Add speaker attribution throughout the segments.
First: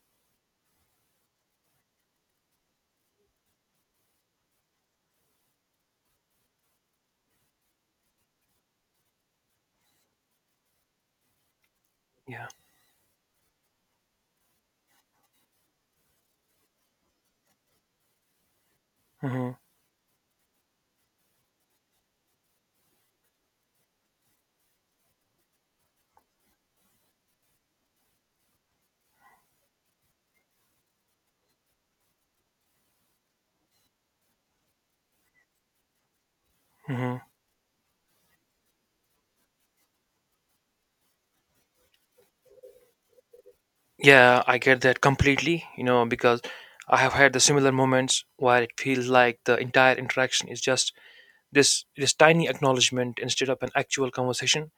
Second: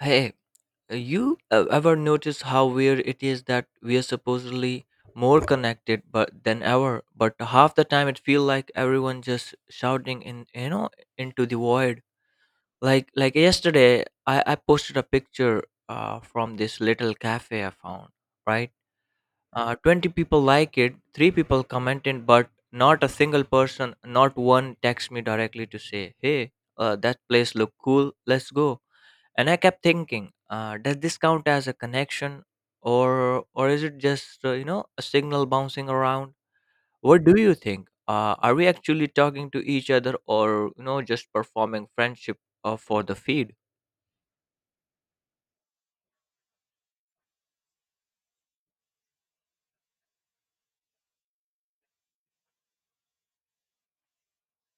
Speaker 1: Hey, you ever notice how weird it is that we are supposedly more connected but than ever, but half the time it feel like everyone just shouting in you know into the void.
Speaker 2: Yeah.
Speaker 1: Like yesterday, I posted a picture from this little cafe I found. Right,
Speaker 2: Hmm.
Speaker 1: 20 people like it, three people commented, but not a single person, not one text me directly to say, hey, that place look cool, let's go. And I kept thinking, does this count as a connection, or is it just a signal bouncing around?
Speaker 2: Hmm.
Speaker 1: What do you think, are we actually talking to each other or just performing friendship for the feed?
Speaker 2: Yeah, I get that completely, because I have had the similar moments where it feels like the entire interaction is just this tiny acknowledgement instead of an actual conversation.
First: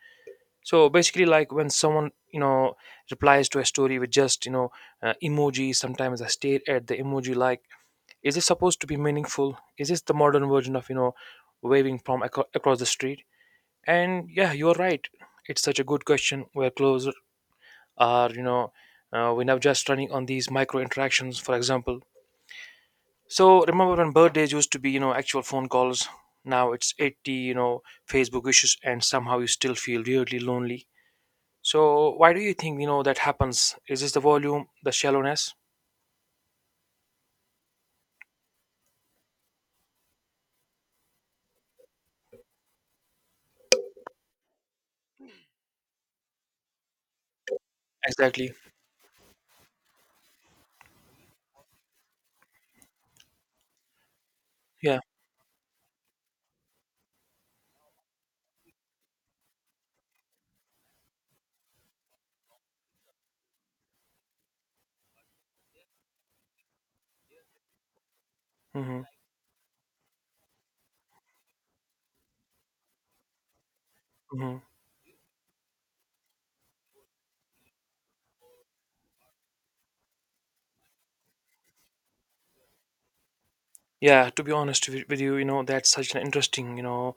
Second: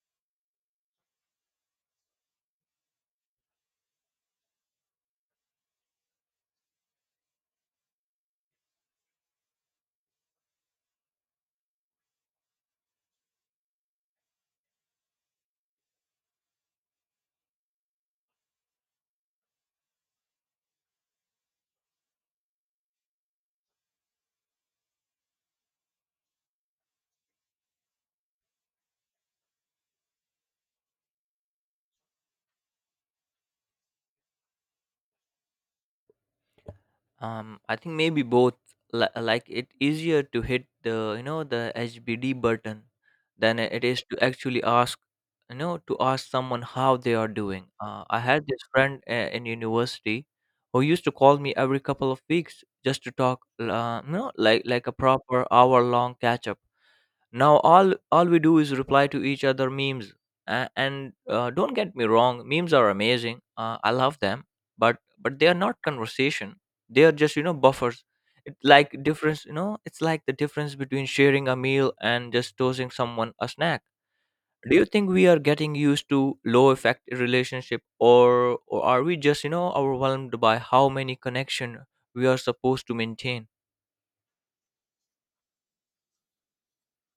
Speaker 2: So basically, like when someone, replies to a story with just, emojis. Sometimes I stare at the emoji like, is this supposed to be meaningful? Is this the modern version of, waving from across the street? And yeah, you're right. It's such a good question. We're close are you know We're now just running on these micro interactions, for example. So remember when birthdays used to be actual phone calls. Now it's 80 Facebook wishes, and somehow you still feel weirdly lonely. So why do you think that happens? Is this the volume, the shallowness?
Speaker 1: I think maybe both. Like it easier to hit the you know the HBD button than it is to actually ask, to ask someone how they are doing. I had
Speaker 2: Exactly.
Speaker 1: this friend in university who used to call me every couple of weeks just to talk, like a
Speaker 2: Yeah.
Speaker 1: proper hour long catch up. Now all we do is reply to each other memes. And Don't get me wrong, memes are amazing, I love them, but they are not conversation, they are just buffers.
Speaker 2: Mm-hmm.
Speaker 1: It's like the difference between sharing a meal and just tossing someone a snack.
Speaker 2: Mm-hmm.
Speaker 1: Do you think we are getting used to low effect relationship, or are we just overwhelmed by how many connection we are supposed to maintain?
Speaker 2: Yeah, to be honest with you, you know that's such an interesting,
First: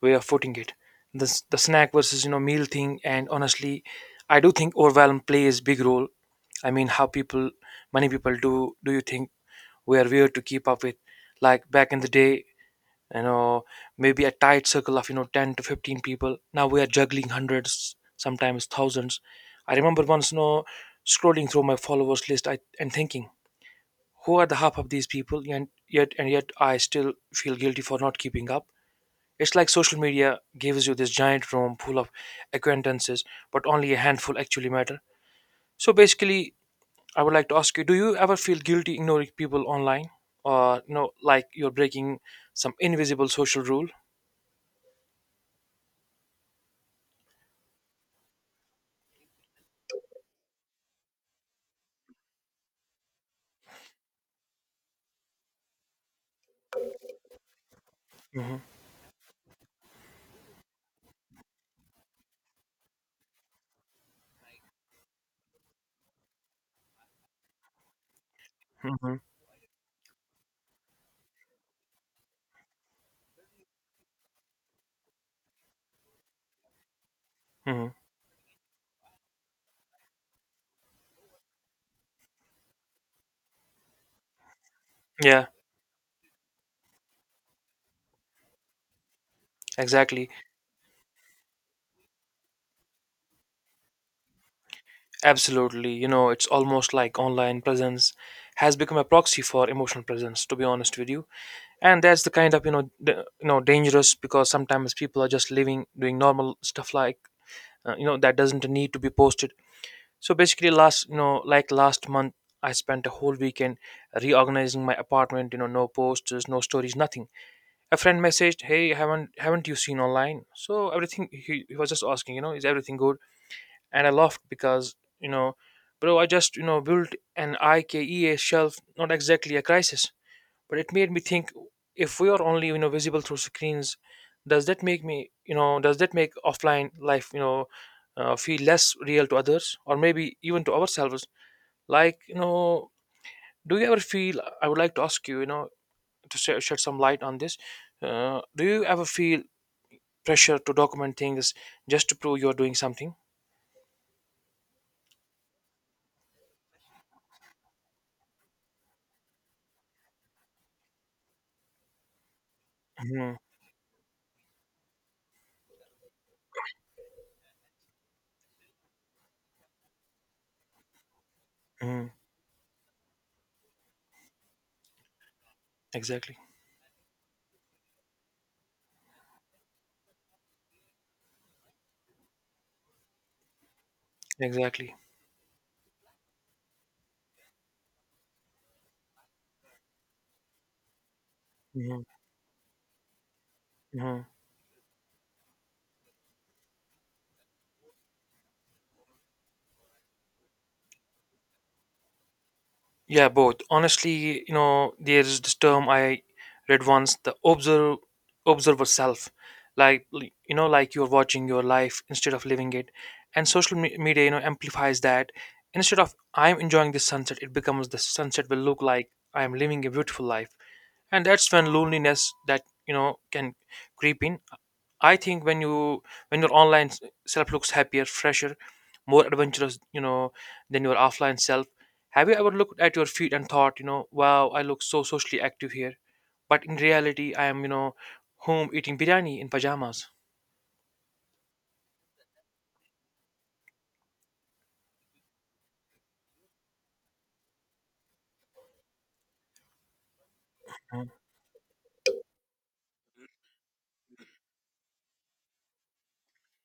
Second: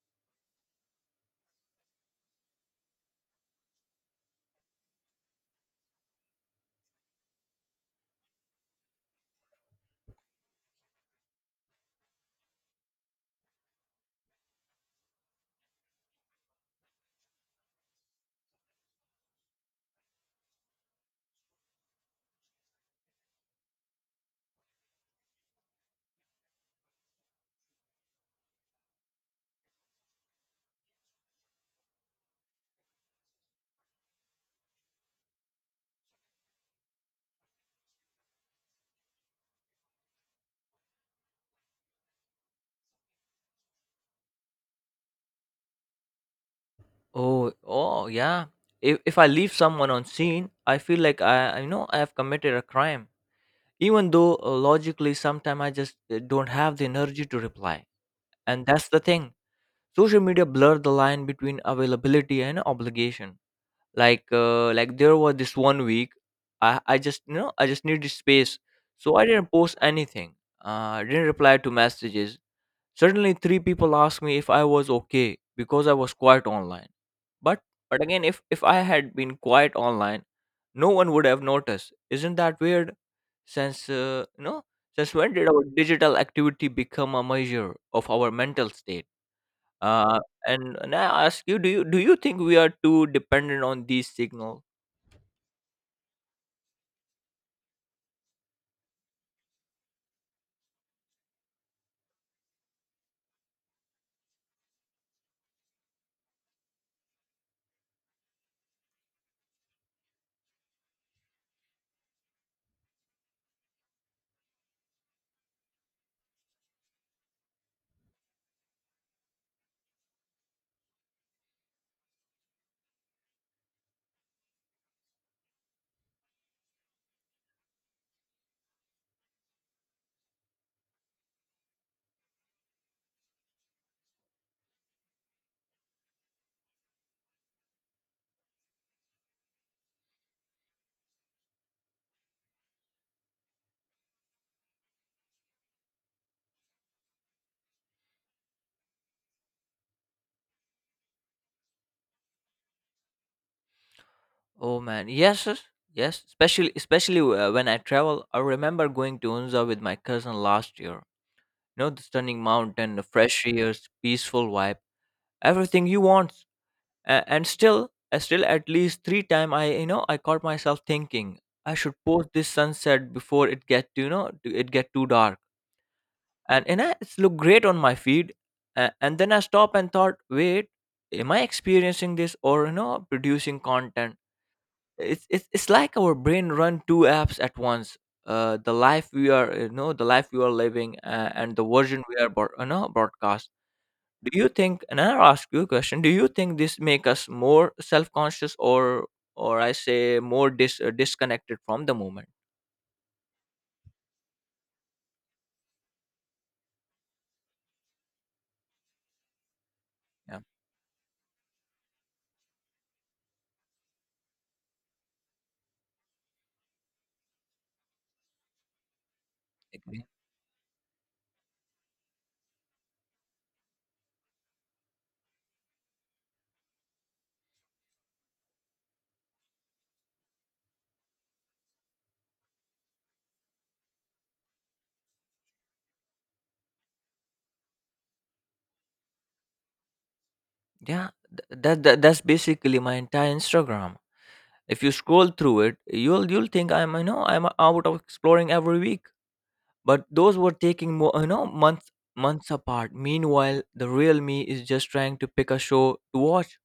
Speaker 2: way of putting it. The snack versus meal thing. And honestly, I do think overwhelm plays big role. I mean, many people do. Do you think we are weird to keep up with? Like back in the day, you know, maybe a tight circle of 10 to 15 people. Now we are juggling hundreds, sometimes thousands. I remember once, scrolling through my followers list and thinking, who are the half of these people? And yet I still feel guilty for not keeping up. It's like social media gives you this giant room full of acquaintances, but only a handful actually matter. So basically, I would like to ask you: do you ever feel guilty ignoring people online, or like you're breaking some invisible social rule?
Speaker 1: Oh, yeah. If I leave someone on scene, I feel like I know I have committed a crime. Even though, logically sometimes I just don't have the energy to reply.
Speaker 2: Hmm.
Speaker 1: And that's the thing. Social media blurred the line between availability and obligation. Like there was this one week I just I just needed space.
Speaker 2: Hmm.
Speaker 1: So I didn't post anything. I didn't reply to messages. Suddenly, three people asked me if I was okay because I was quiet online. But
Speaker 2: Hmm.
Speaker 1: again, if I had been quiet online, no one would have noticed. Isn't that weird? Since uh, you know, since when
Speaker 2: Yeah.
Speaker 1: did our digital activity become a measure of our mental state? Uh,
Speaker 2: Exactly.
Speaker 1: and I ask you, do you do you think we are too dependent on these signals?
Speaker 2: Absolutely, it's almost like online presence has become a proxy for emotional presence, to be honest with you. And that's the kind of the, dangerous, because sometimes people are just living, doing normal stuff like, that doesn't need to be posted. So basically, last, like last month, I spent a whole weekend reorganizing my apartment, no posters, no stories, nothing. A friend messaged, hey, haven't you seen online, so everything? He was just asking, is everything good. And I laughed, because bro, I just built an IKEA shelf, not exactly a crisis. But it made me think, if we are only visible through screens, does that make offline life, feel less real to others, or maybe even to ourselves? Like you know do you ever feel I would like to ask you, you know to shed some light on this. Do you ever feel pressure to document things just to prove you're doing something?
Speaker 1: Oh man, yes, especially when I travel. I remember going to Unza with my cousin last year, you know, the stunning mountain, the
Speaker 2: Hmm.
Speaker 1: fresh air, peaceful vibe, everything you want. And still, at least three time I you know I caught myself thinking, I should
Speaker 2: Hmm.
Speaker 1: post this sunset before it get to you know to- it get too dark
Speaker 2: Exactly.
Speaker 1: and I, it's look great on my feed. And then I stop and thought, wait, am I experiencing this or producing content?
Speaker 2: Exactly.
Speaker 1: It's like our brain run two apps at once. Uh, the life we are, the life we are living, and the
Speaker 2: Hmm.
Speaker 1: version we are broadcasting.
Speaker 2: Hmm.
Speaker 1: Do you think? And I'll ask you a question. Do you think this make us more self conscious, or I say more disconnected from the moment?
Speaker 2: Yeah, both. Honestly, there's this term I read once, the observer self. Like,
Speaker 1: Yeah.
Speaker 2: like you're watching your life instead of living it. And social media, amplifies that. Instead of, I'm enjoying this sunset, it becomes, the sunset will look like I am living a
Speaker 1: Agree.
Speaker 2: beautiful life. And that's when loneliness that can creep in. I think when you when your online self looks happier, fresher, more adventurous, than your offline self. Have you ever looked at your feet and thought, wow, I look so socially active here, but in reality I am, home eating biryani in pajamas?
Speaker 1: Yeah. That that's basically my entire Instagram. If you scroll through it, you'll think I'm I'm out of exploring every week. But those were taking more you know months apart. Meanwhile, the real me is just trying to pick a show to watch,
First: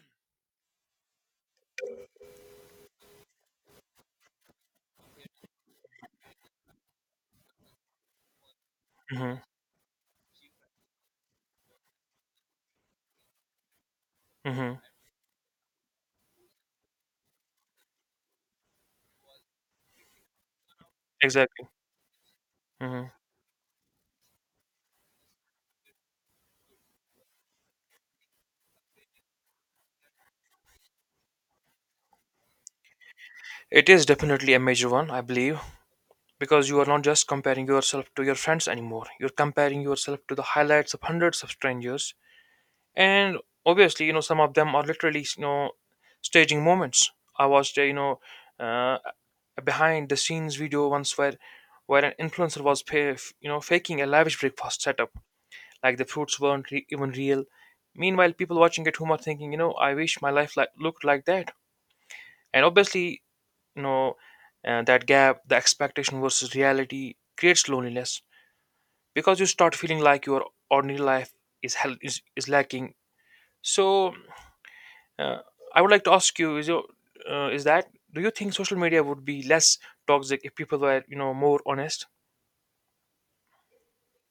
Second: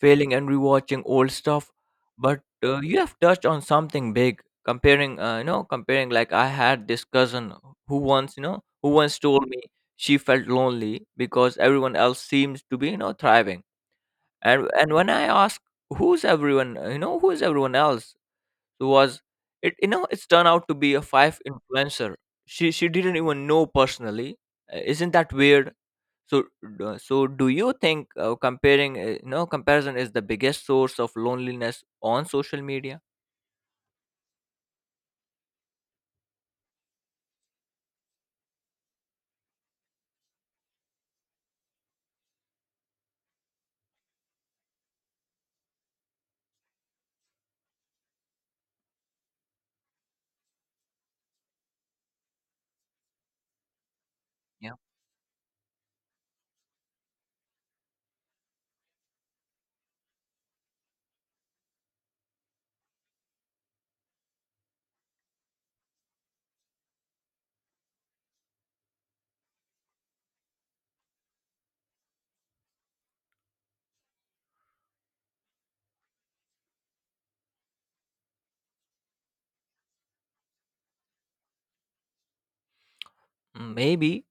Speaker 1: failing and rewatching old stuff. But you have touched on something big. Comparing. Like I had this cousin who who once
Speaker 2: Mm-hmm.
Speaker 1: told me she felt lonely because everyone else seems to be, thriving. And
Speaker 2: Mm-hmm.
Speaker 1: when I asked, who's everyone? You know, who's everyone else? Who was it you know It's turned out to be a five
Speaker 2: Exactly.
Speaker 1: influencer she
Speaker 2: Hmm.
Speaker 1: didn't even know personally. Isn't that weird? so so do you think, comparing you know comparison is the biggest source of loneliness on social media?
Speaker 2: It is definitely a major one, I believe, because you are not just comparing yourself to your friends anymore, you're comparing yourself to the highlights of hundreds of strangers. And obviously, some of them are literally, staging moments. I watched, uh, a behind the scenes video once, where an influencer was pay, f- you know faking a lavish
Speaker 1: Yeah.
Speaker 2: breakfast setup. Like, the fruits weren't even real. Meanwhile, people watching at home are thinking, I wish my life like looked like that. And obviously, you know that gap, the expectation versus reality, creates loneliness, because you start feeling like your ordinary life is lacking. So, Uh, I would like to ask you: Is your is that do you think social media would be less toxic if people were more honest?
Speaker 1: Mm, maybe,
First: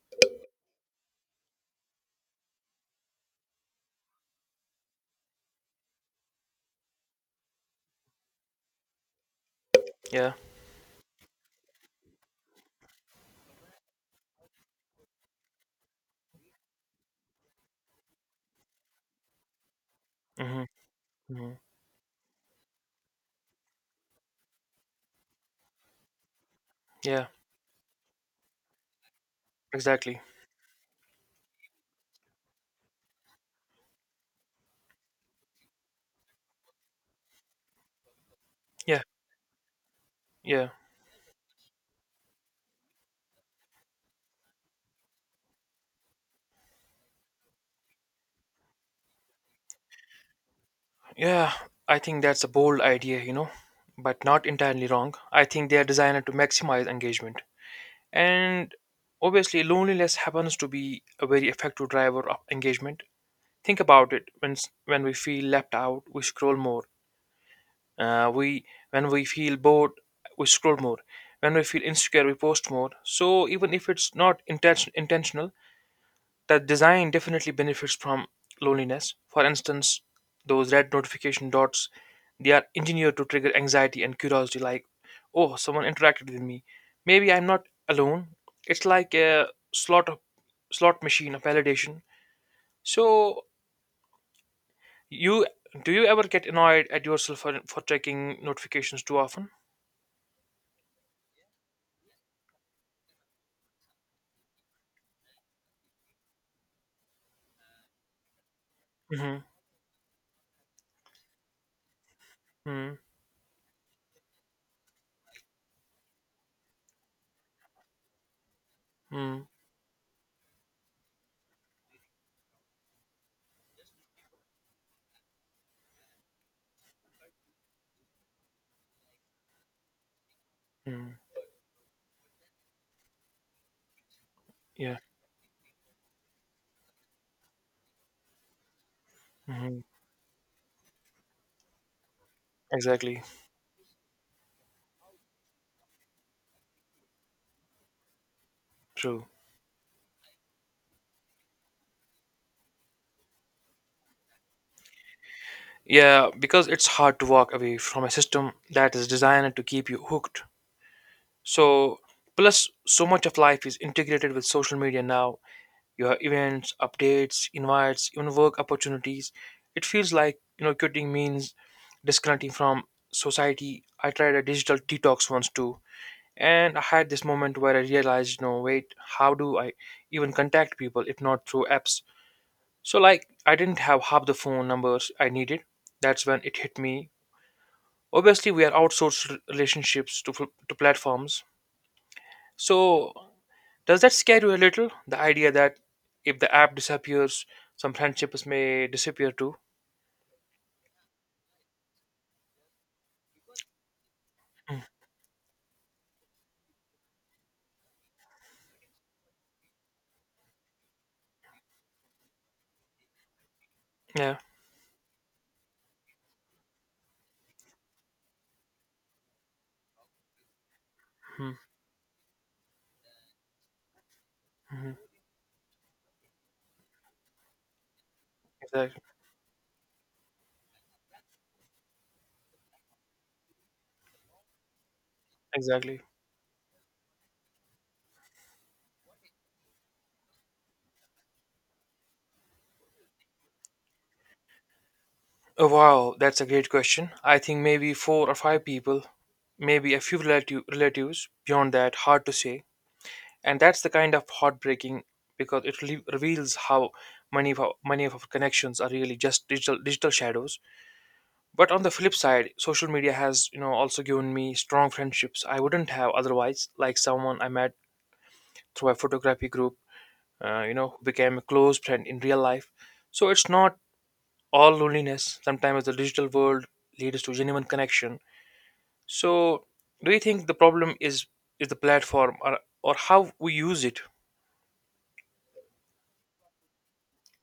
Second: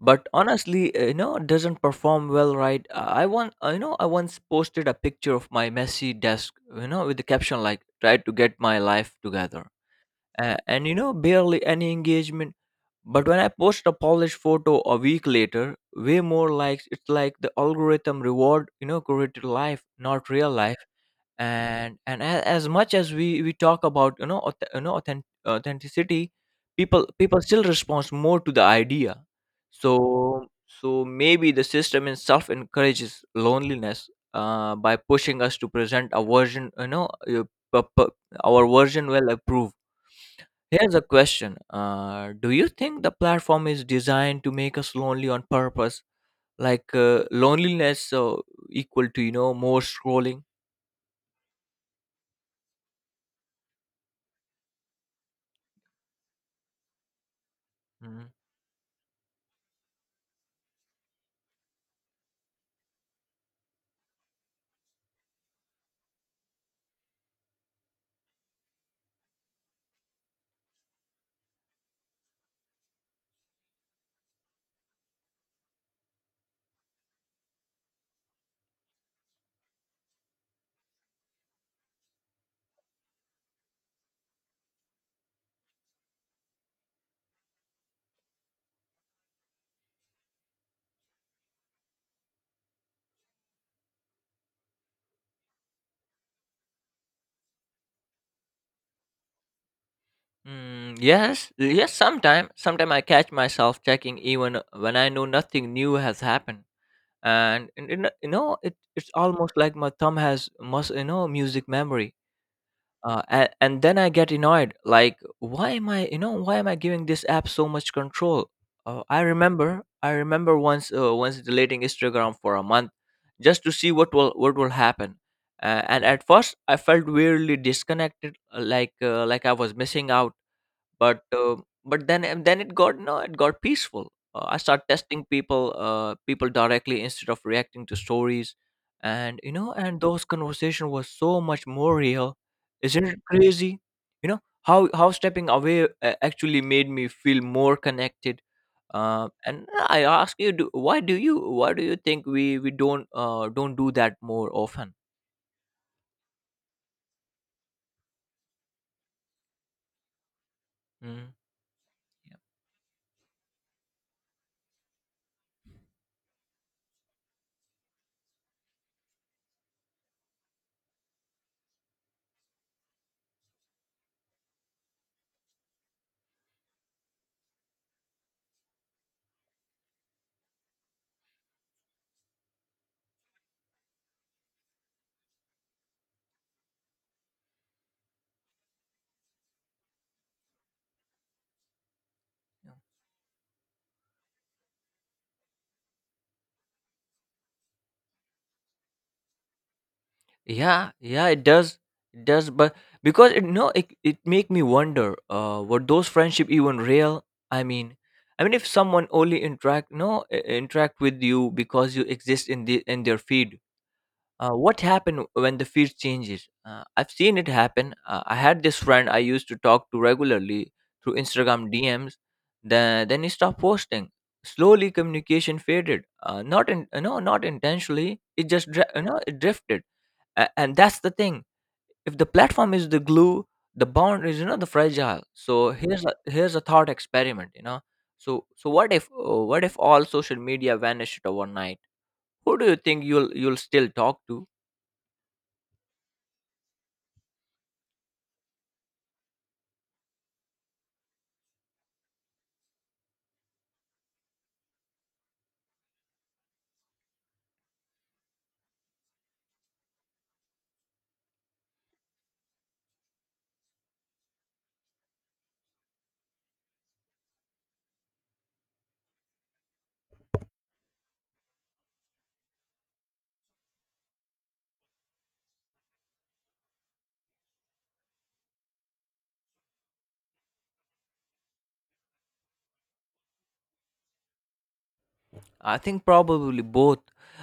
Speaker 1: but honestly, it doesn't perform well, right? I want you know I once posted a picture of my messy desk, you know, with the caption like, try to get my life together,
Speaker 2: Yeah.
Speaker 1: and you know barely any engagement. But when I post a polished photo a week later, way more likes. It's like the algorithm reward, you know, curated life, not real
Speaker 2: Hmm.
Speaker 1: life.
Speaker 2: Hmm.
Speaker 1: And as much as we talk about, authenticity,
Speaker 2: Yeah.
Speaker 1: people still respond more to the idea.
Speaker 2: Exactly.
Speaker 1: So maybe the system itself encourages loneliness by pushing us to present a version, uh, p- p- our
Speaker 2: Yeah.
Speaker 1: version well approved.
Speaker 2: Yeah.
Speaker 1: Here's a question. Do you think the platform is designed to make us lonely on purpose? Loneliness, equal to, you know, more scrolling?
Speaker 2: Yeah. I think that's a bold idea, but not entirely wrong. I think they are designed to maximize engagement,
Speaker 1: Mm.
Speaker 2: and obviously, loneliness happens to be a very effective driver of engagement. Think about it: when when we feel left out, we scroll more. We When we feel bored, we scroll more. When we feel insecure, we post more. So even if it's not intentional, that design definitely benefits from loneliness. For instance, those red notification dots, they are engineered to trigger anxiety and curiosity, like, oh, someone interacted with me, maybe I'm not alone. It's like a slot of slot machine of validation. So you do you ever get annoyed at yourself for checking notifications too often?
Speaker 1: Mm, yes, sometime. Sometime I catch myself checking even when I know nothing new has happened. And, you know, it's
Speaker 2: Hmm.
Speaker 1: almost like my thumb has, music memory.
Speaker 2: Mm.
Speaker 1: And Then I get annoyed, like why am I, why am I giving this app so much control? Uh,
Speaker 2: Mm.
Speaker 1: I remember once deleting instagram for a month just to see what will, happen. Uh, and at first I felt weirdly disconnected, like I was missing out,
Speaker 2: Mm.
Speaker 1: but then and then it got no, it got peaceful. I start
Speaker 2: Yeah.
Speaker 1: testing people, people directly instead of reacting to stories, and
Speaker 2: Mhm.
Speaker 1: and those conversation was so much more real. Isn't it
Speaker 2: Exactly.
Speaker 1: crazy? You know how stepping away actually made me feel more connected.
Speaker 2: True.
Speaker 1: And I ask you, why do you, think we don't, do that more often?
Speaker 2: Yeah, because it's hard to walk away from a system that is designed to keep you hooked.
Speaker 1: Mm,
Speaker 2: So,
Speaker 1: yeah.
Speaker 2: plus, so much of life is integrated with social media now. You have events, updates, invites, even work opportunities. It feels like, quitting means disconnecting from society. I tried a digital detox once too, and I had this moment where I realized, wait, how do I even contact people if not through apps? So, like, I didn't have half the phone numbers I needed. That's when it hit me. Obviously, we are outsourced relationships to, to platforms.
Speaker 1: Yeah.
Speaker 2: So, does that scare you a little? The idea that if the app disappears, some friendships may disappear too?
Speaker 1: Yeah, it does. It does, but because it no, it make me wonder, were those friendship even real? I mean, I mean, if someone only interact, no I- interact with you because you exist in their feed,
Speaker 2: Yeah.
Speaker 1: what happened when the feed changes? I've seen it happen. I had this friend I used to talk to regularly through
Speaker 2: Hmm.
Speaker 1: Instagram DMs. Then he stopped posting. Slowly, communication faded. Not in no, Not intentionally. It just
Speaker 2: Exactly.
Speaker 1: it drifted. And that's the thing, if the platform is the glue, the bond is, the fragile. So
Speaker 2: Exactly.
Speaker 1: here's a, thought experiment, so what if, all social media vanished overnight, who do you think you'll still talk to?
Speaker 2: Oh, wow, that's a great question. I think maybe four or five people, maybe a few relatives. Beyond that, hard to say. And that's the kind of heartbreaking, because it reveals how many of our connections are really just digital shadows. But on the flip side, social media has also given me strong friendships I wouldn't have otherwise, like someone I met through a photography group, who became a close friend in real life. So it's not all loneliness. Sometimes the digital world leads to genuine connection. So do you think the problem is the platform, or how we use it?
Speaker 1: I think probably both.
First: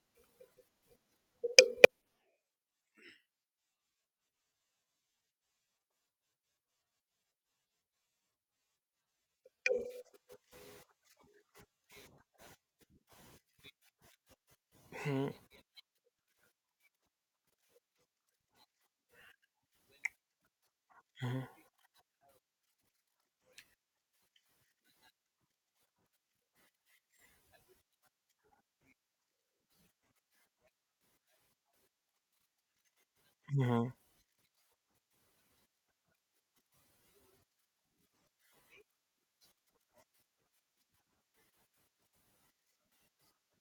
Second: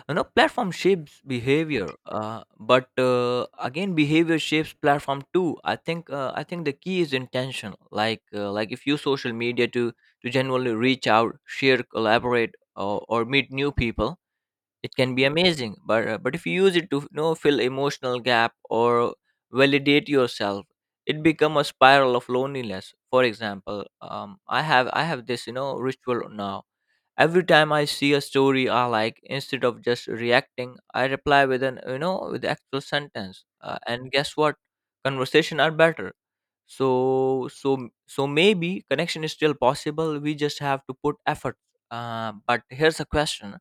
Speaker 1: You know, platform shapes behavior, but again behavior shapes platform too. I think the key is intention. Like if you social media to, genuinely reach out, share, collaborate, or meet new people, it can be
Speaker 2: Hmm.
Speaker 1: amazing, but if you use it to, fill emotional gap or validate yourself, it become a spiral of loneliness. For example, I have this, ritual now. Every time I see a story I like, instead of just reacting, I reply with an, with actual sentence. Uh,
Speaker 2: Hmm.
Speaker 1: and guess what, conversation are better. So, maybe connection is still possible, we just have to put effort. Uh, but here's a question,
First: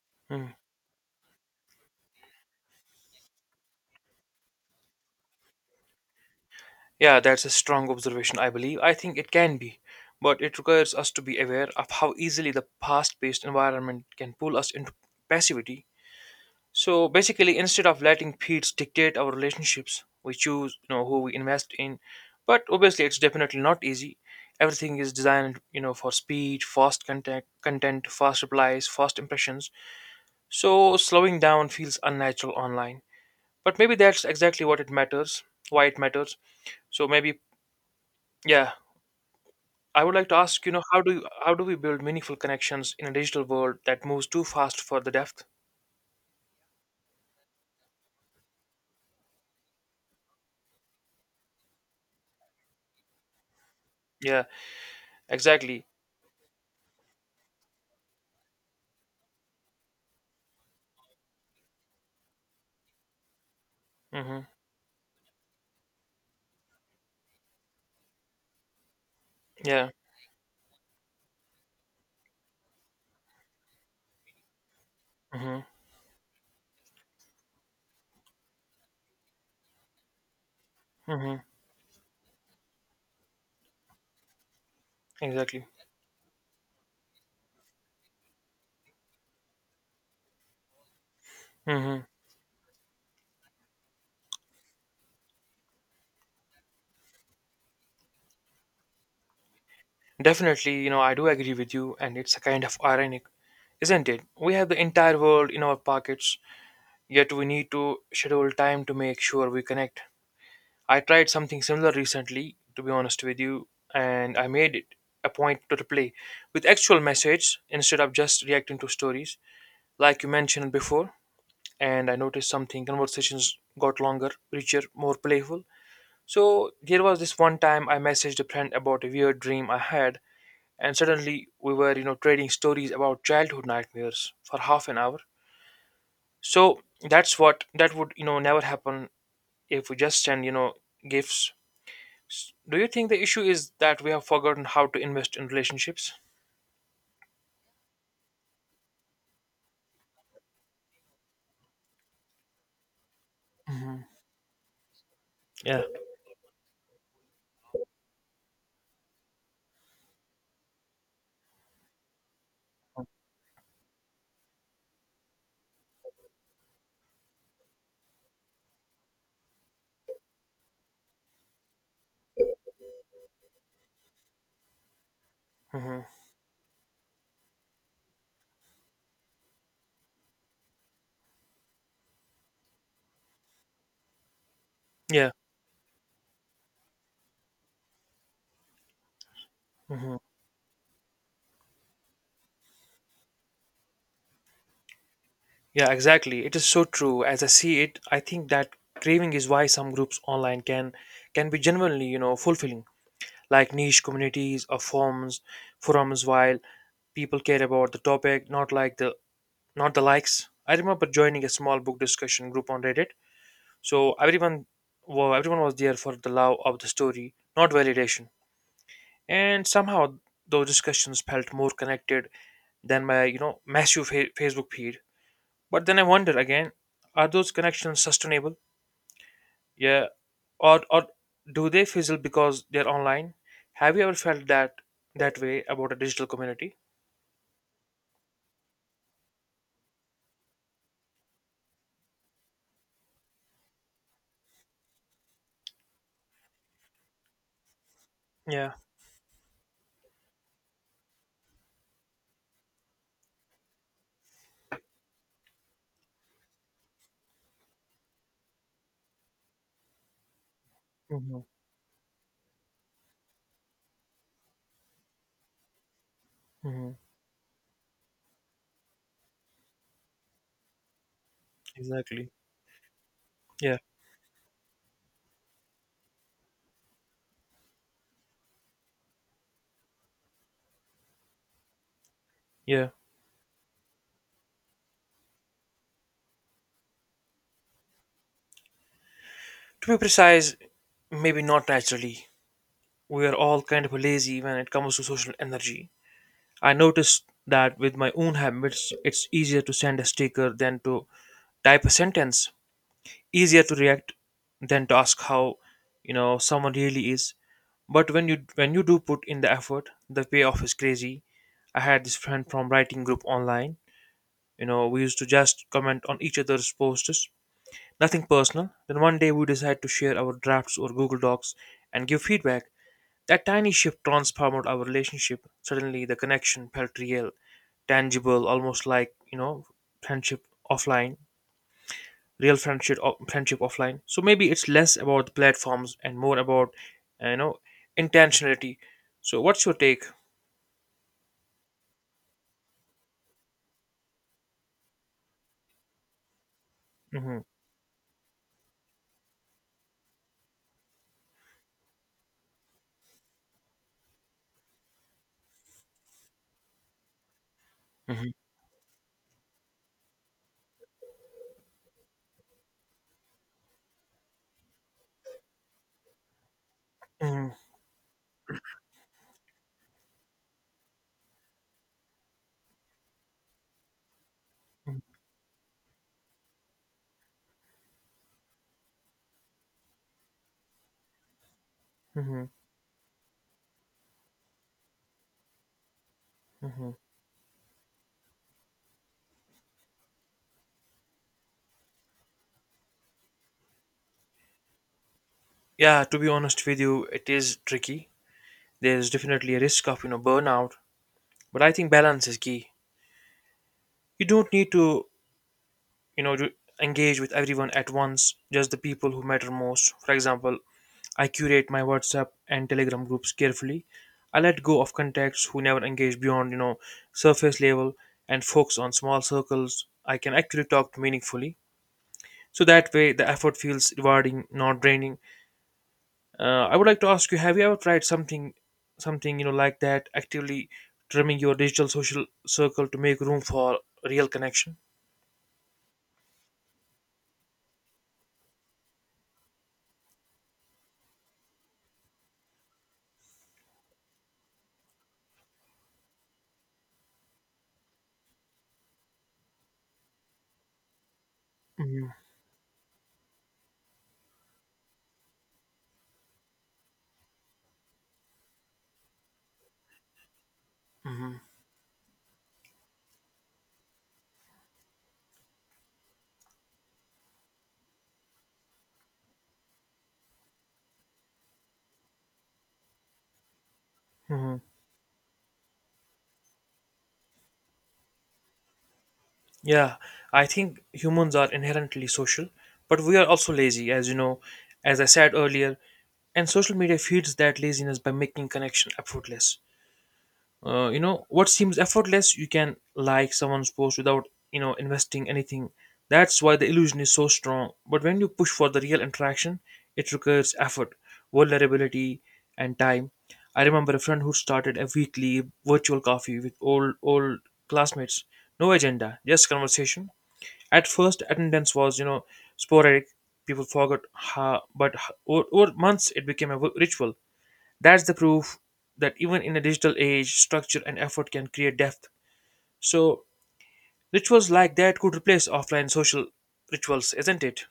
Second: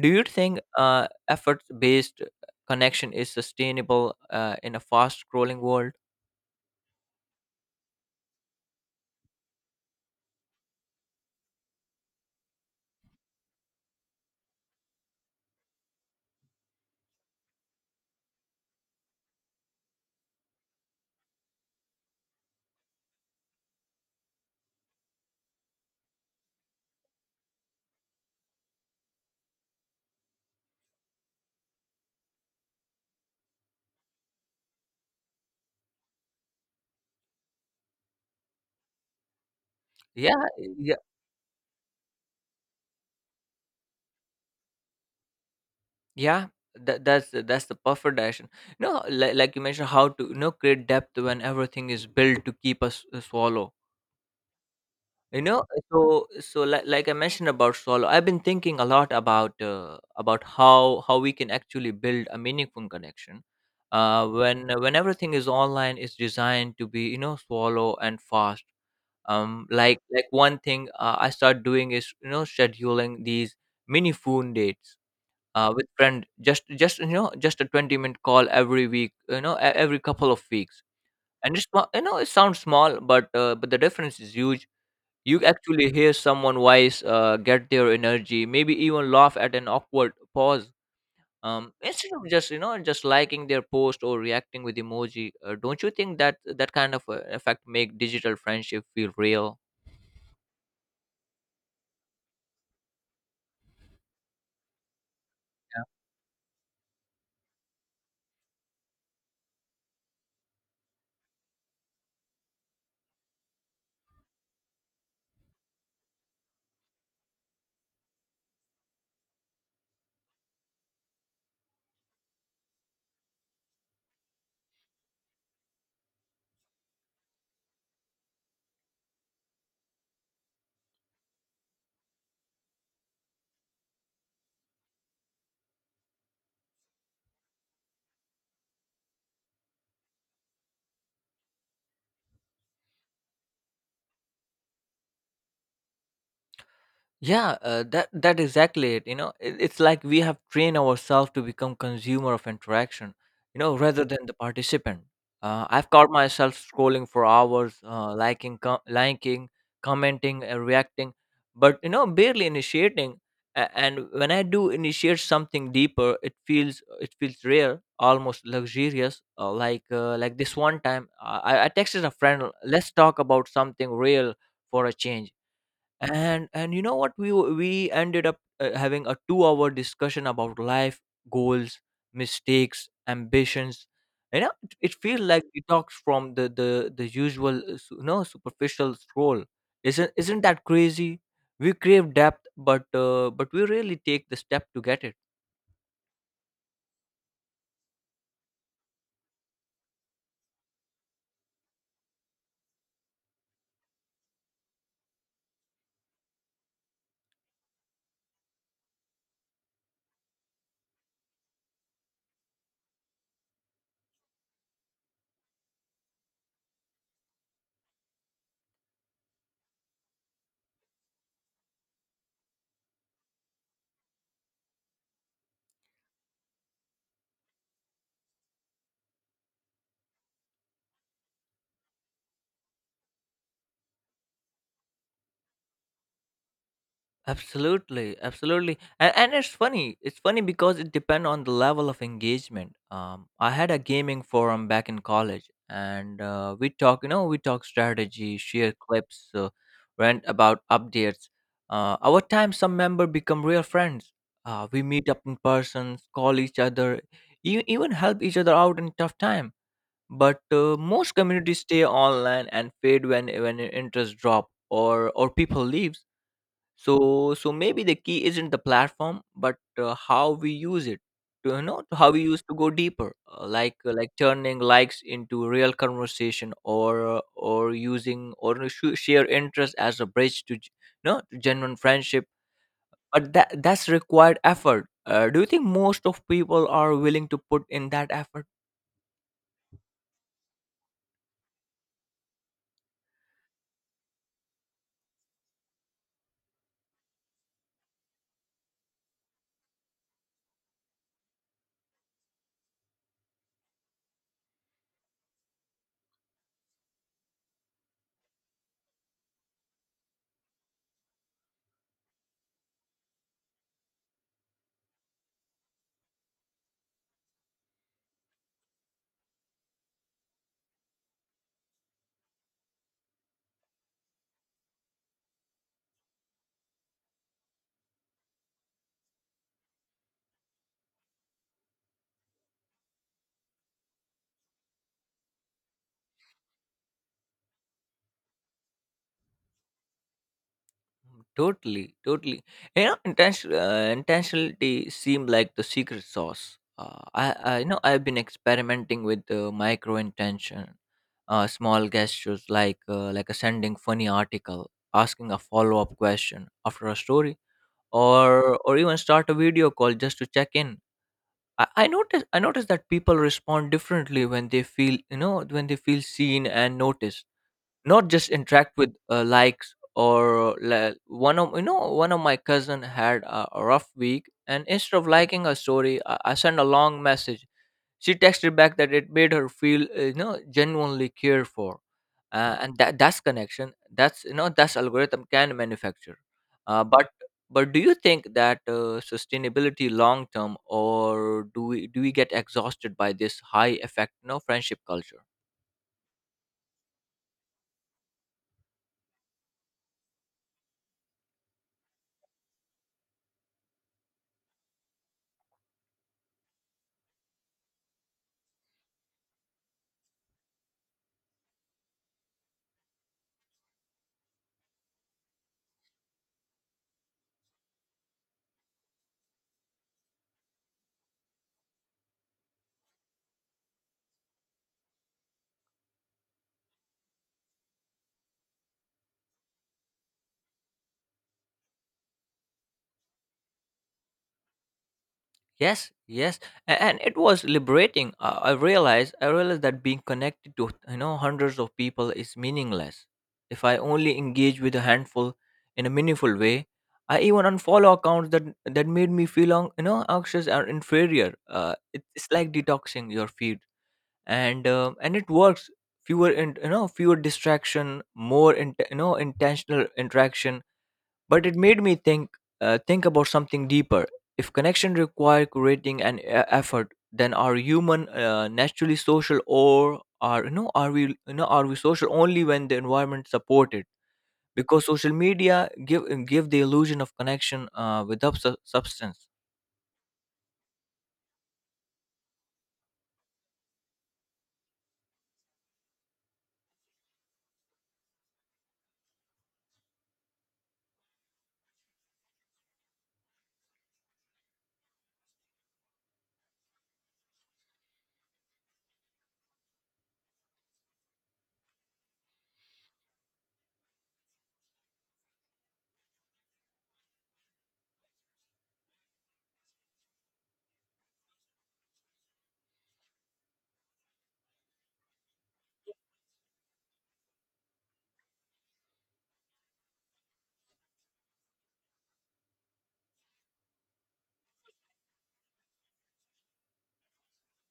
Speaker 1: do you think
Speaker 2: Hmm.
Speaker 1: effort based connection is sustainable in a fast scrolling world?
Speaker 2: Yeah, that's a strong observation, I believe. I think it can be, but it requires us to be aware of how easily the fast paced environment can pull us into passivity. So basically, instead of letting feeds dictate our relationships, we choose who we invest in. But obviously, it's definitely not easy. Everything is designed, for speed, fast content, fast replies, fast impressions. So slowing down feels unnatural online. But maybe that's exactly why it matters. So maybe, yeah, I would like to
Speaker 1: yeah
Speaker 2: ask,
Speaker 1: yeah
Speaker 2: how do we build meaningful connections in a digital world that moves too fast for the depth?
Speaker 1: yeah, that's the-, that's the perfect direction. No Like, you mentioned, how to create depth when everything is built to keep us, swallow.
Speaker 2: Yeah,
Speaker 1: You know,
Speaker 2: exactly.
Speaker 1: so, like I mentioned about solo, I've been thinking a lot about, how we can actually build a meaningful connection.
Speaker 2: Hmm.
Speaker 1: When everything is online, is designed to be, swallow and fast.
Speaker 2: Yeah.
Speaker 1: Like one thing I start doing is, scheduling these mini phone dates
Speaker 2: Hmm.
Speaker 1: with friend. Just you know, just a 20 minute call every week. You know, every couple of weeks,
Speaker 2: Hmm.
Speaker 1: and it's not-, you know it sounds small, but the difference is huge. You
Speaker 2: Exactly.
Speaker 1: actually hear someone wise, get their energy, maybe even laugh at an awkward pause.
Speaker 2: Hmm.
Speaker 1: Instead of just, just liking their post or reacting with emoji, don't you think that that kind of effect make digital friendship feel real?
Speaker 2: Definitely, I do agree with you, and it's a kind of ironic, isn't it? We have the entire world in our pockets, yet we need to schedule time to make sure we connect. I tried something similar recently, to be honest with you, and I made it a point to replay with actual messages instead of just reacting to stories like you mentioned before. And I noticed something: conversations got longer, richer, more playful. So there was this one time I messaged a friend about a weird dream I had, and suddenly we were, trading stories about childhood nightmares for half an hour. So that would never happen if we just send, gifts. Do you think the issue is that we have forgotten how to invest in relationships?
Speaker 1: Yeah, that exactly it. You know, it's like we have trained ourselves to become consumer of interaction, you know, rather than the participant.
Speaker 2: Yeah.
Speaker 1: I've caught myself scrolling for hours, liking, liking, commenting, and reacting, but you know, barely initiating. And when I do initiate something deeper, it feels rare, almost luxurious. Like this one time, I texted a friend, "Let's talk about something real for a change."
Speaker 2: Hmm.
Speaker 1: And you know what, we ended up having a 2-hour hour discussion about life goals, mistakes, ambitions. You know, it feels
Speaker 2: Yeah.
Speaker 1: like we detox from the usual you know superficial scroll. isn't
Speaker 2: Hmm.
Speaker 1: isn't that crazy? We crave depth but we really take the step to get it.
Speaker 2: Yeah, exactly. It is so true. As I see it, I think that craving is why some groups online can be genuinely, fulfilling, like niche communities or forums, while people care about the topic, not the likes. I remember joining a small book discussion group on Reddit. So everyone was there for the love of the story, not validation. And somehow those discussions felt more connected than my, massive Facebook feed. But then I wonder again, are those connections sustainable? Yeah, or do they fizzle because they're online? Have you ever felt that way about a digital community?
Speaker 1: Absolutely, absolutely, and it's funny. It's funny because it depends on the level of engagement. I had a gaming forum back in college, and we talk. You know, we talk strategy, share
Speaker 2: Yeah.
Speaker 1: clips, rant about updates. Over time, some member become real friends. We meet up in person, call each other, even help each other out in tough time. But most
Speaker 2: Hmm.
Speaker 1: communities stay online and fade when interest drop or people leave.
Speaker 2: Hmm.
Speaker 1: So maybe the key isn't the platform but how we use it to, you know, how we
Speaker 2: Exactly.
Speaker 1: use to go deeper, uh, like
Speaker 2: Yeah.
Speaker 1: uh, like turning likes into real conversation, or share interest as a bridge to you know to genuine friendship.
Speaker 2: Yeah.
Speaker 1: But that's required effort. Do you think most of people are willing to put in that effort?
Speaker 2: To be precise, maybe not naturally. We are all kind of lazy when it comes to social energy. I noticed that with my own habits, it's easier to send a sticker than to type a sentence, easier to react than to ask how, you know, someone really is. But when you do put in the effort, the payoff is crazy. I had this friend from writing group online. You know, we used to just comment on each other's posts, nothing personal. Then one day we decided to share our drafts or Google Docs and give feedback. That tiny shift transformed our relationship. Suddenly, the connection felt real, tangible, almost like, you know, friendship offline, real friendship, friendship offline. So maybe it's less about the platforms and more about, you know, intentionality. So what's your take?
Speaker 1: Totally, totally. You know, intention, intentionality seem like the secret sauce.
Speaker 2: Hmm.
Speaker 1: You know, I've been experimenting with micro intention, small gestures like a sending funny article, asking a follow up question after a story,
Speaker 2: Hmm.
Speaker 1: or even start a video call just to check in. I notice that people respond differently when they feel, you know, when they feel seen and noticed,
Speaker 2: Hmm.
Speaker 1: not just interact with likes. Or li- one of you know, one of my cousin had a rough week, and instead of liking a story, I sent a long message. She texted back that it made her feel, you know, genuinely cared for.
Speaker 2: Hmm.
Speaker 1: And that's connection, that's, you know, that's algorithm can manufacture. Uh, but but do you think that, sustainability long term, or do we get exhausted by this high effect, you know, friendship culture?
Speaker 2: Yeah, to be honest with you, it is tricky. There's definitely a risk of, you know, burnout, but I think balance is key. You don't need to, you know, to engage with everyone at once, just the people who matter most. For example, I curate my WhatsApp and Telegram groups carefully. I let go of contacts who never engage beyond, you know, surface level, and focus on small circles I can actually talk to meaningfully. So that way the effort feels rewarding, not draining. I would like to ask you, have you ever tried something, something, you know, like that, actively trimming your digital social circle to make room for real connection?
Speaker 1: Yes, yes, and it was liberating. I realized that being connected to, you know, hundreds of people is meaningless. If I only engage with a handful in a meaningful way, I even unfollow accounts that made me feel you know, anxious or inferior. It's like detoxing your feed, and it works. Fewer you know, fewer distraction, more you know, intentional interaction. But it made me think, think about something deeper. If connection require curating and effort, then are human naturally social, or are, you know, are we, you know, are we social only when the environment support it?
Speaker 2: Hmm.
Speaker 1: Because social media give give the illusion of connection without substance.
Speaker 2: Yeah, I think humans are inherently social, but we are also lazy, as you know, as I said earlier, and social media feeds that laziness by making connection effortless. You know, what seems effortless, you can like someone's post without, you know, investing anything. That's why the illusion is so strong. But when you push for the real interaction, it requires effort, vulnerability, and time. I remember a friend who started a weekly virtual coffee with old classmates. No agenda, just conversation. At first, attendance was, you know, sporadic. People forgot how, but over months it became a ritual. That's the proof that even in a digital age, structure and effort can create depth. So rituals like that could replace offline social rituals, isn't it?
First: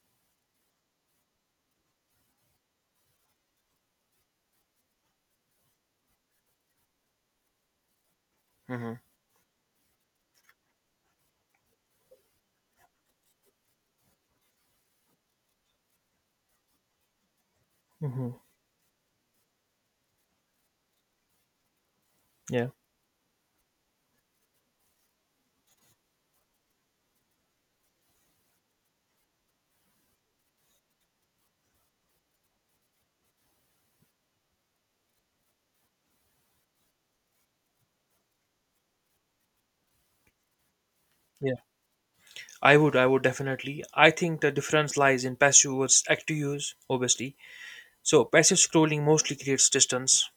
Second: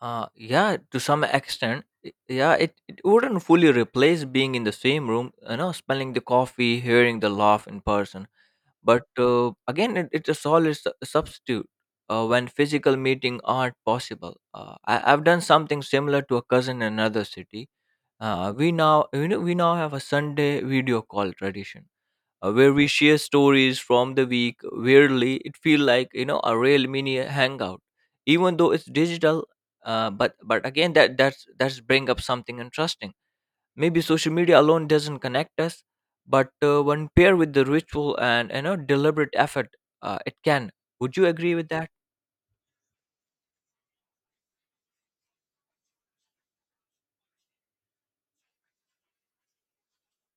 Speaker 1: Yeah, to some extent, yeah, it wouldn't fully replace being in the same room, you know, smelling the coffee, hearing the laugh in person.
Speaker 2: Hmm.
Speaker 1: But again, it, it's a solid substitute when physical meeting aren't possible. I've done something similar to a cousin in another city.
Speaker 2: Hmm.
Speaker 1: We now have a Sunday video call tradition
Speaker 2: Yeah.
Speaker 1: where we share stories from the week. Weirdly, it feels like, you know, a real mini hangout, even though it's digital. But again, that that's bring up something interesting. Maybe social media alone doesn't connect us, but when paired with the ritual and, you know, deliberate effort, it can. Would you agree
Speaker 2: Yeah.
Speaker 1: with that?
Speaker 2: I would definitely. I think the difference lies in passive versus active use, obviously. So passive scrolling mostly creates distance,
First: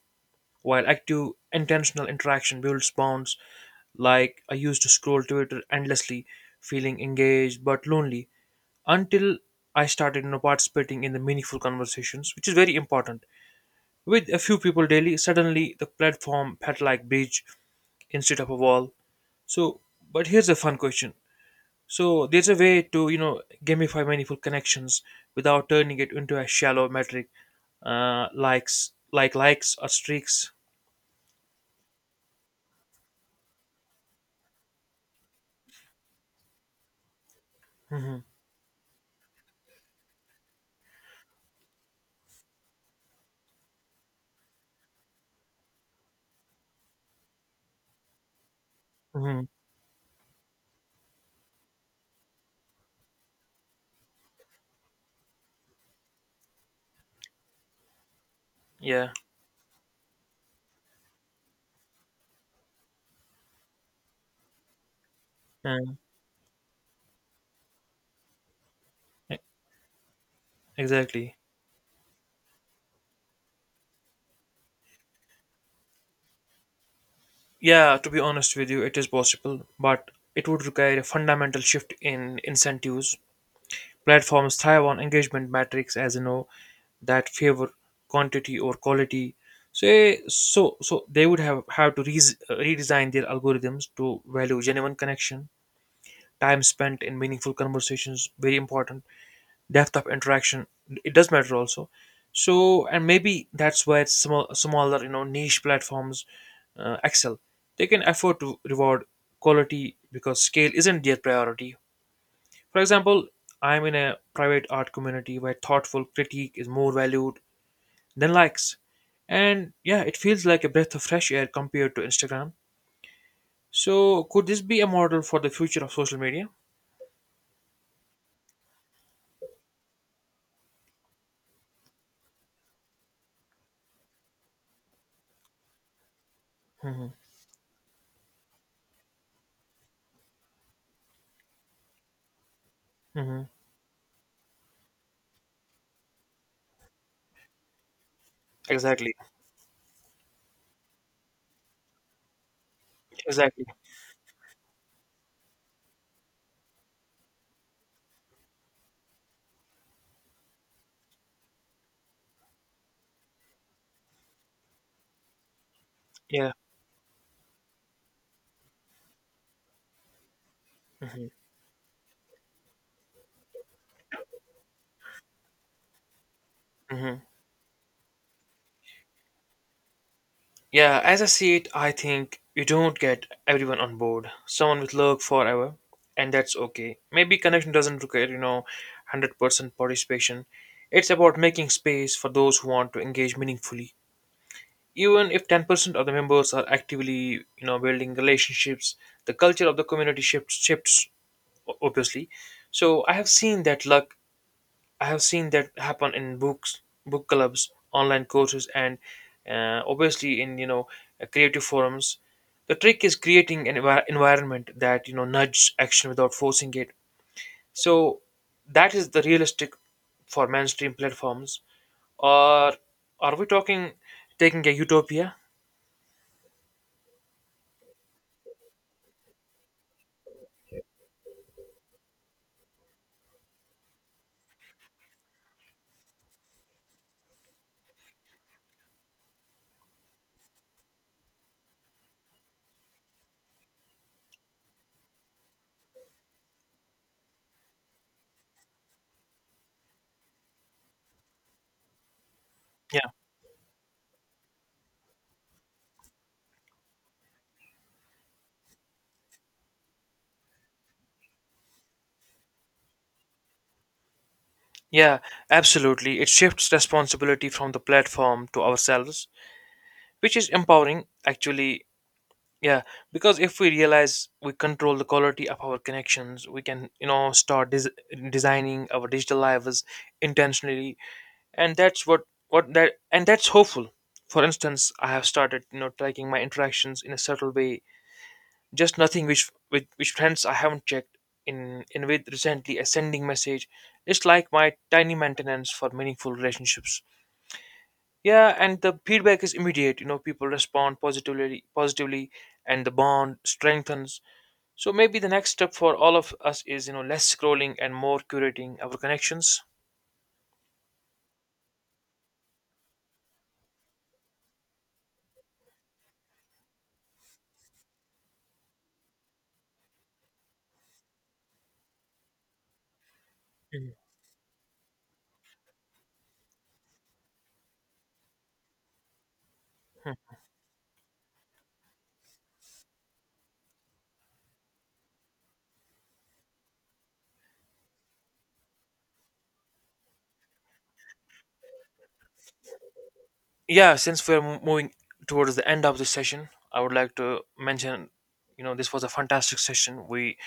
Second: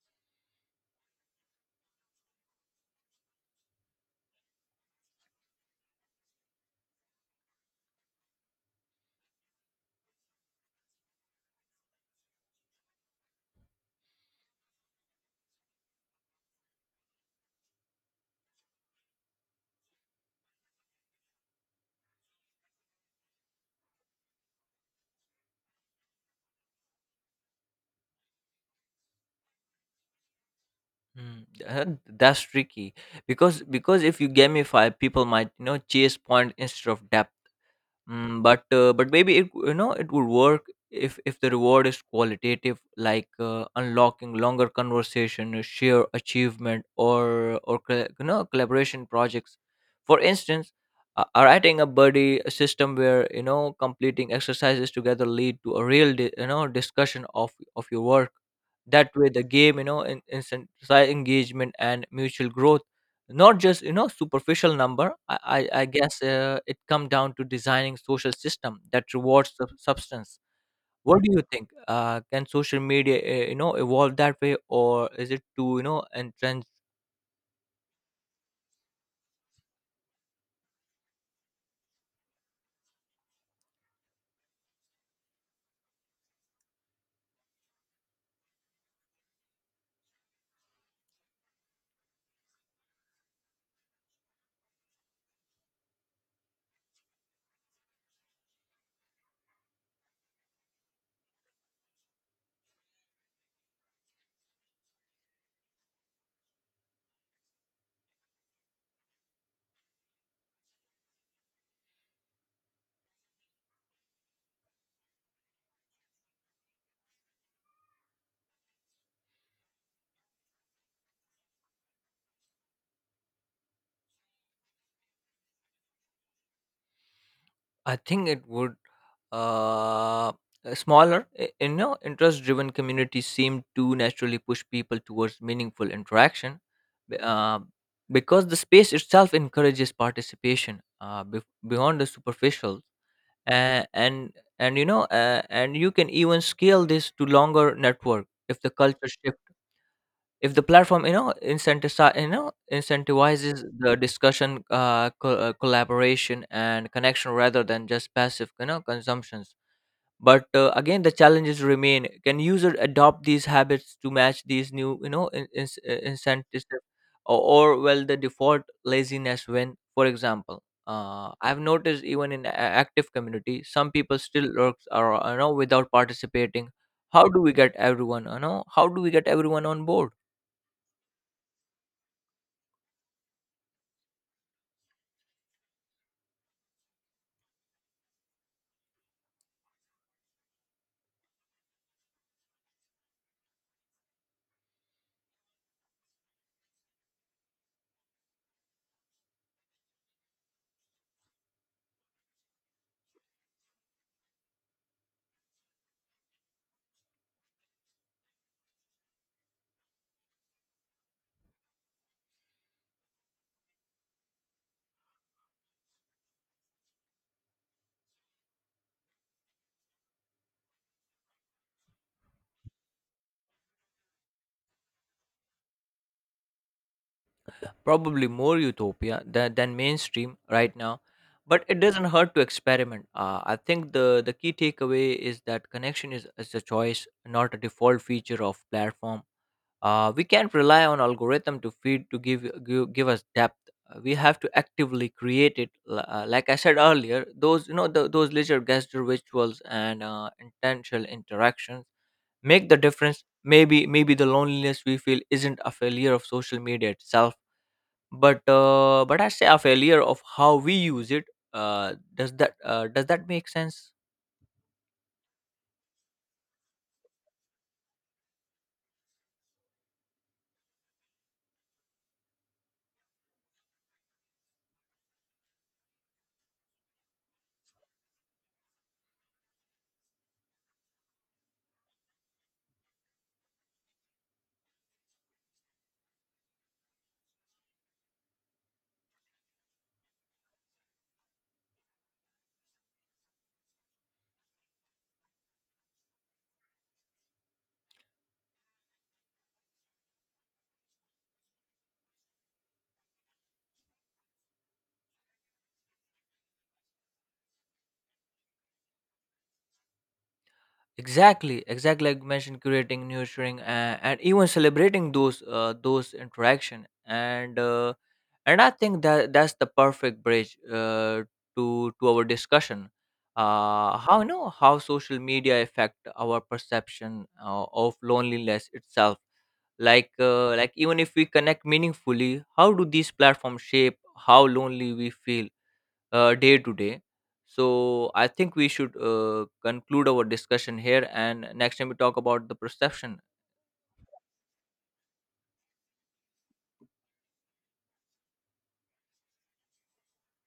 Speaker 2: while active, intentional interaction builds bonds. Like I used to scroll Twitter endlessly, feeling engaged but lonely, until I started, you know, participating in the meaningful conversations, which is very important. With a few people daily, suddenly the platform felt like bridge instead of a wall. So, but here's a fun question. So there's a way to, you know, gamify meaningful connections without turning it into a shallow metric, likes, like likes or streaks.
Speaker 1: Mm, uh, that's tricky because if you gamify, people might, you know, chase point instead of depth. But maybe it, you know, it would work if the reward is qualitative, like unlocking longer conversation, a sheer achievement, or you know, collaboration
Speaker 2: Hmm.
Speaker 1: projects. For instance, writing a buddy a system where, you know, completing exercises together lead to a real you know discussion of your work.
Speaker 2: Yeah.
Speaker 1: That way, the game, you know, incentivize engagement and mutual growth, not just, you know, superficial number. I guess it come down to designing social system that
Speaker 2: E-
Speaker 1: rewards the substance. What do
Speaker 2: Exactly.
Speaker 1: you think, can social media, you know, evolve that way, or is it too, you know, entrenched?
Speaker 2: Yeah, to be honest with you, it is possible, but it would require a fundamental shift in incentives. Platforms thrive on engagement metrics, as you know, that favor quantity or quality. So, so they would have to redesign their algorithms to value genuine connection, time spent in meaningful conversations, very important, depth of interaction, it does matter also. So, and maybe that's why it's smaller, you know, niche platforms excel. They can afford to reward quality because scale isn't their priority. For example, I'm in a private art community where thoughtful critique is more valued than likes, and yeah, it feels like a breath of fresh air compared to Instagram. So could this be a model for the future of social media?
Speaker 1: I think it would. uh, Smaller you know, interest driven communities seem to naturally push people towards meaningful interaction,
Speaker 2: Hmm.
Speaker 1: b- uh, because the space itself encourages participation bef beyond the superficial.
Speaker 2: Hmm.
Speaker 1: uh, and and, you know, and you can even scale this to longer network if the culture
Speaker 2: Exactly.
Speaker 1: shift, if the platform, you know, incentivize you know incentivizes
Speaker 2: Exactly.
Speaker 1: the discussion, collaboration and connection, rather than just passive, you know, consumptions. But again, the challenges remain: can user adopt these habits to match these new, you know,
Speaker 2: Yeah.
Speaker 1: incentives, or, well, the default laziness? When, for example, I've noticed even in active community some people still lurks or, you know, without participating.
Speaker 2: Hmm.
Speaker 1: How do we get everyone, you know, how do we get everyone on board?
Speaker 2: Yeah, as I see it, I think you don't get everyone on board. Someone will lurk forever, and that's okay. Maybe connection doesn't require, you know, 100% participation. It's about making space for those who want to engage meaningfully. Even if 10% of the members are actively, you know, building relationships, the culture of the community shifts obviously. So I have seen that happen in books, book clubs, online courses, and obviously in, you know, creative forums. The trick is creating an environment that, you know, nudges action without forcing it. So that is the realistic for mainstream platforms. Or are we talking taking a utopia?
Speaker 1: Probably more utopia than, mainstream right now, but it doesn't hurt to experiment. I think the key takeaway is that connection is a choice, not a default feature of platform. We can't rely on algorithm to give us depth. We have to actively create it. Like I said earlier, those, you know, those leisure gesture rituals and intentional interactions make the
Speaker 2: Yeah,
Speaker 1: difference. Maybe the loneliness we feel isn't a failure of social media itself, but I say a failure of how we use it. Does that make sense?
Speaker 2: yeah, absolutely. It shifts responsibility from the platform to ourselves, which is empowering. Actually, yeah, because if we realize we control the quality of our connections, we can, you know, start designing our digital lives intentionally, and that's what that and that's hopeful. For instance, I have started, you know, tracking my interactions in a subtle way, just nothing, which friends I haven't checked in with recently, a sending message. It's like my tiny maintenance for meaningful relationships. Yeah, and the feedback is immediate. You know, people respond positively, and the bond strengthens. So maybe the next step for all of us is, you know, less scrolling and more curating our connections.
Speaker 1: Exactly, exactly, like you mentioned, curating, nurturing, and even celebrating those interaction. And and I think that's the perfect bridge to our discussion.
Speaker 2: Mhm.
Speaker 1: How, you know, how social media affect our perception of loneliness itself. Like even if we connect meaningfully, how do these platforms shape how lonely we feel day to day? So I think we should conclude our discussion here, and next time we talk about the perception.
Speaker 2: Yeah, since we're moving towards the end of the session, I would like to mention, you know, this was a fantastic session. We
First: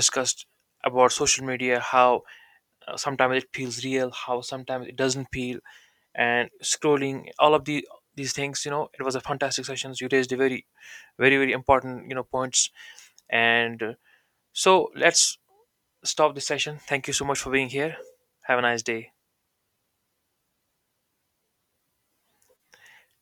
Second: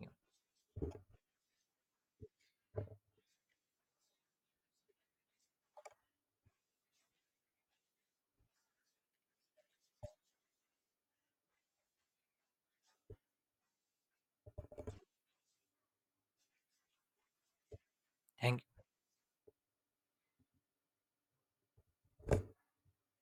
Speaker 1: Yeah.
Speaker 2: about social media, how sometimes it feels real, how sometimes it doesn't feel, and scrolling, all of the these things, you know, it was a fantastic session. You raised a very important, you know, points. And so let's stop the session. Thank you so much for being here. Have a
Speaker 1: Thank
Speaker 2: nice day.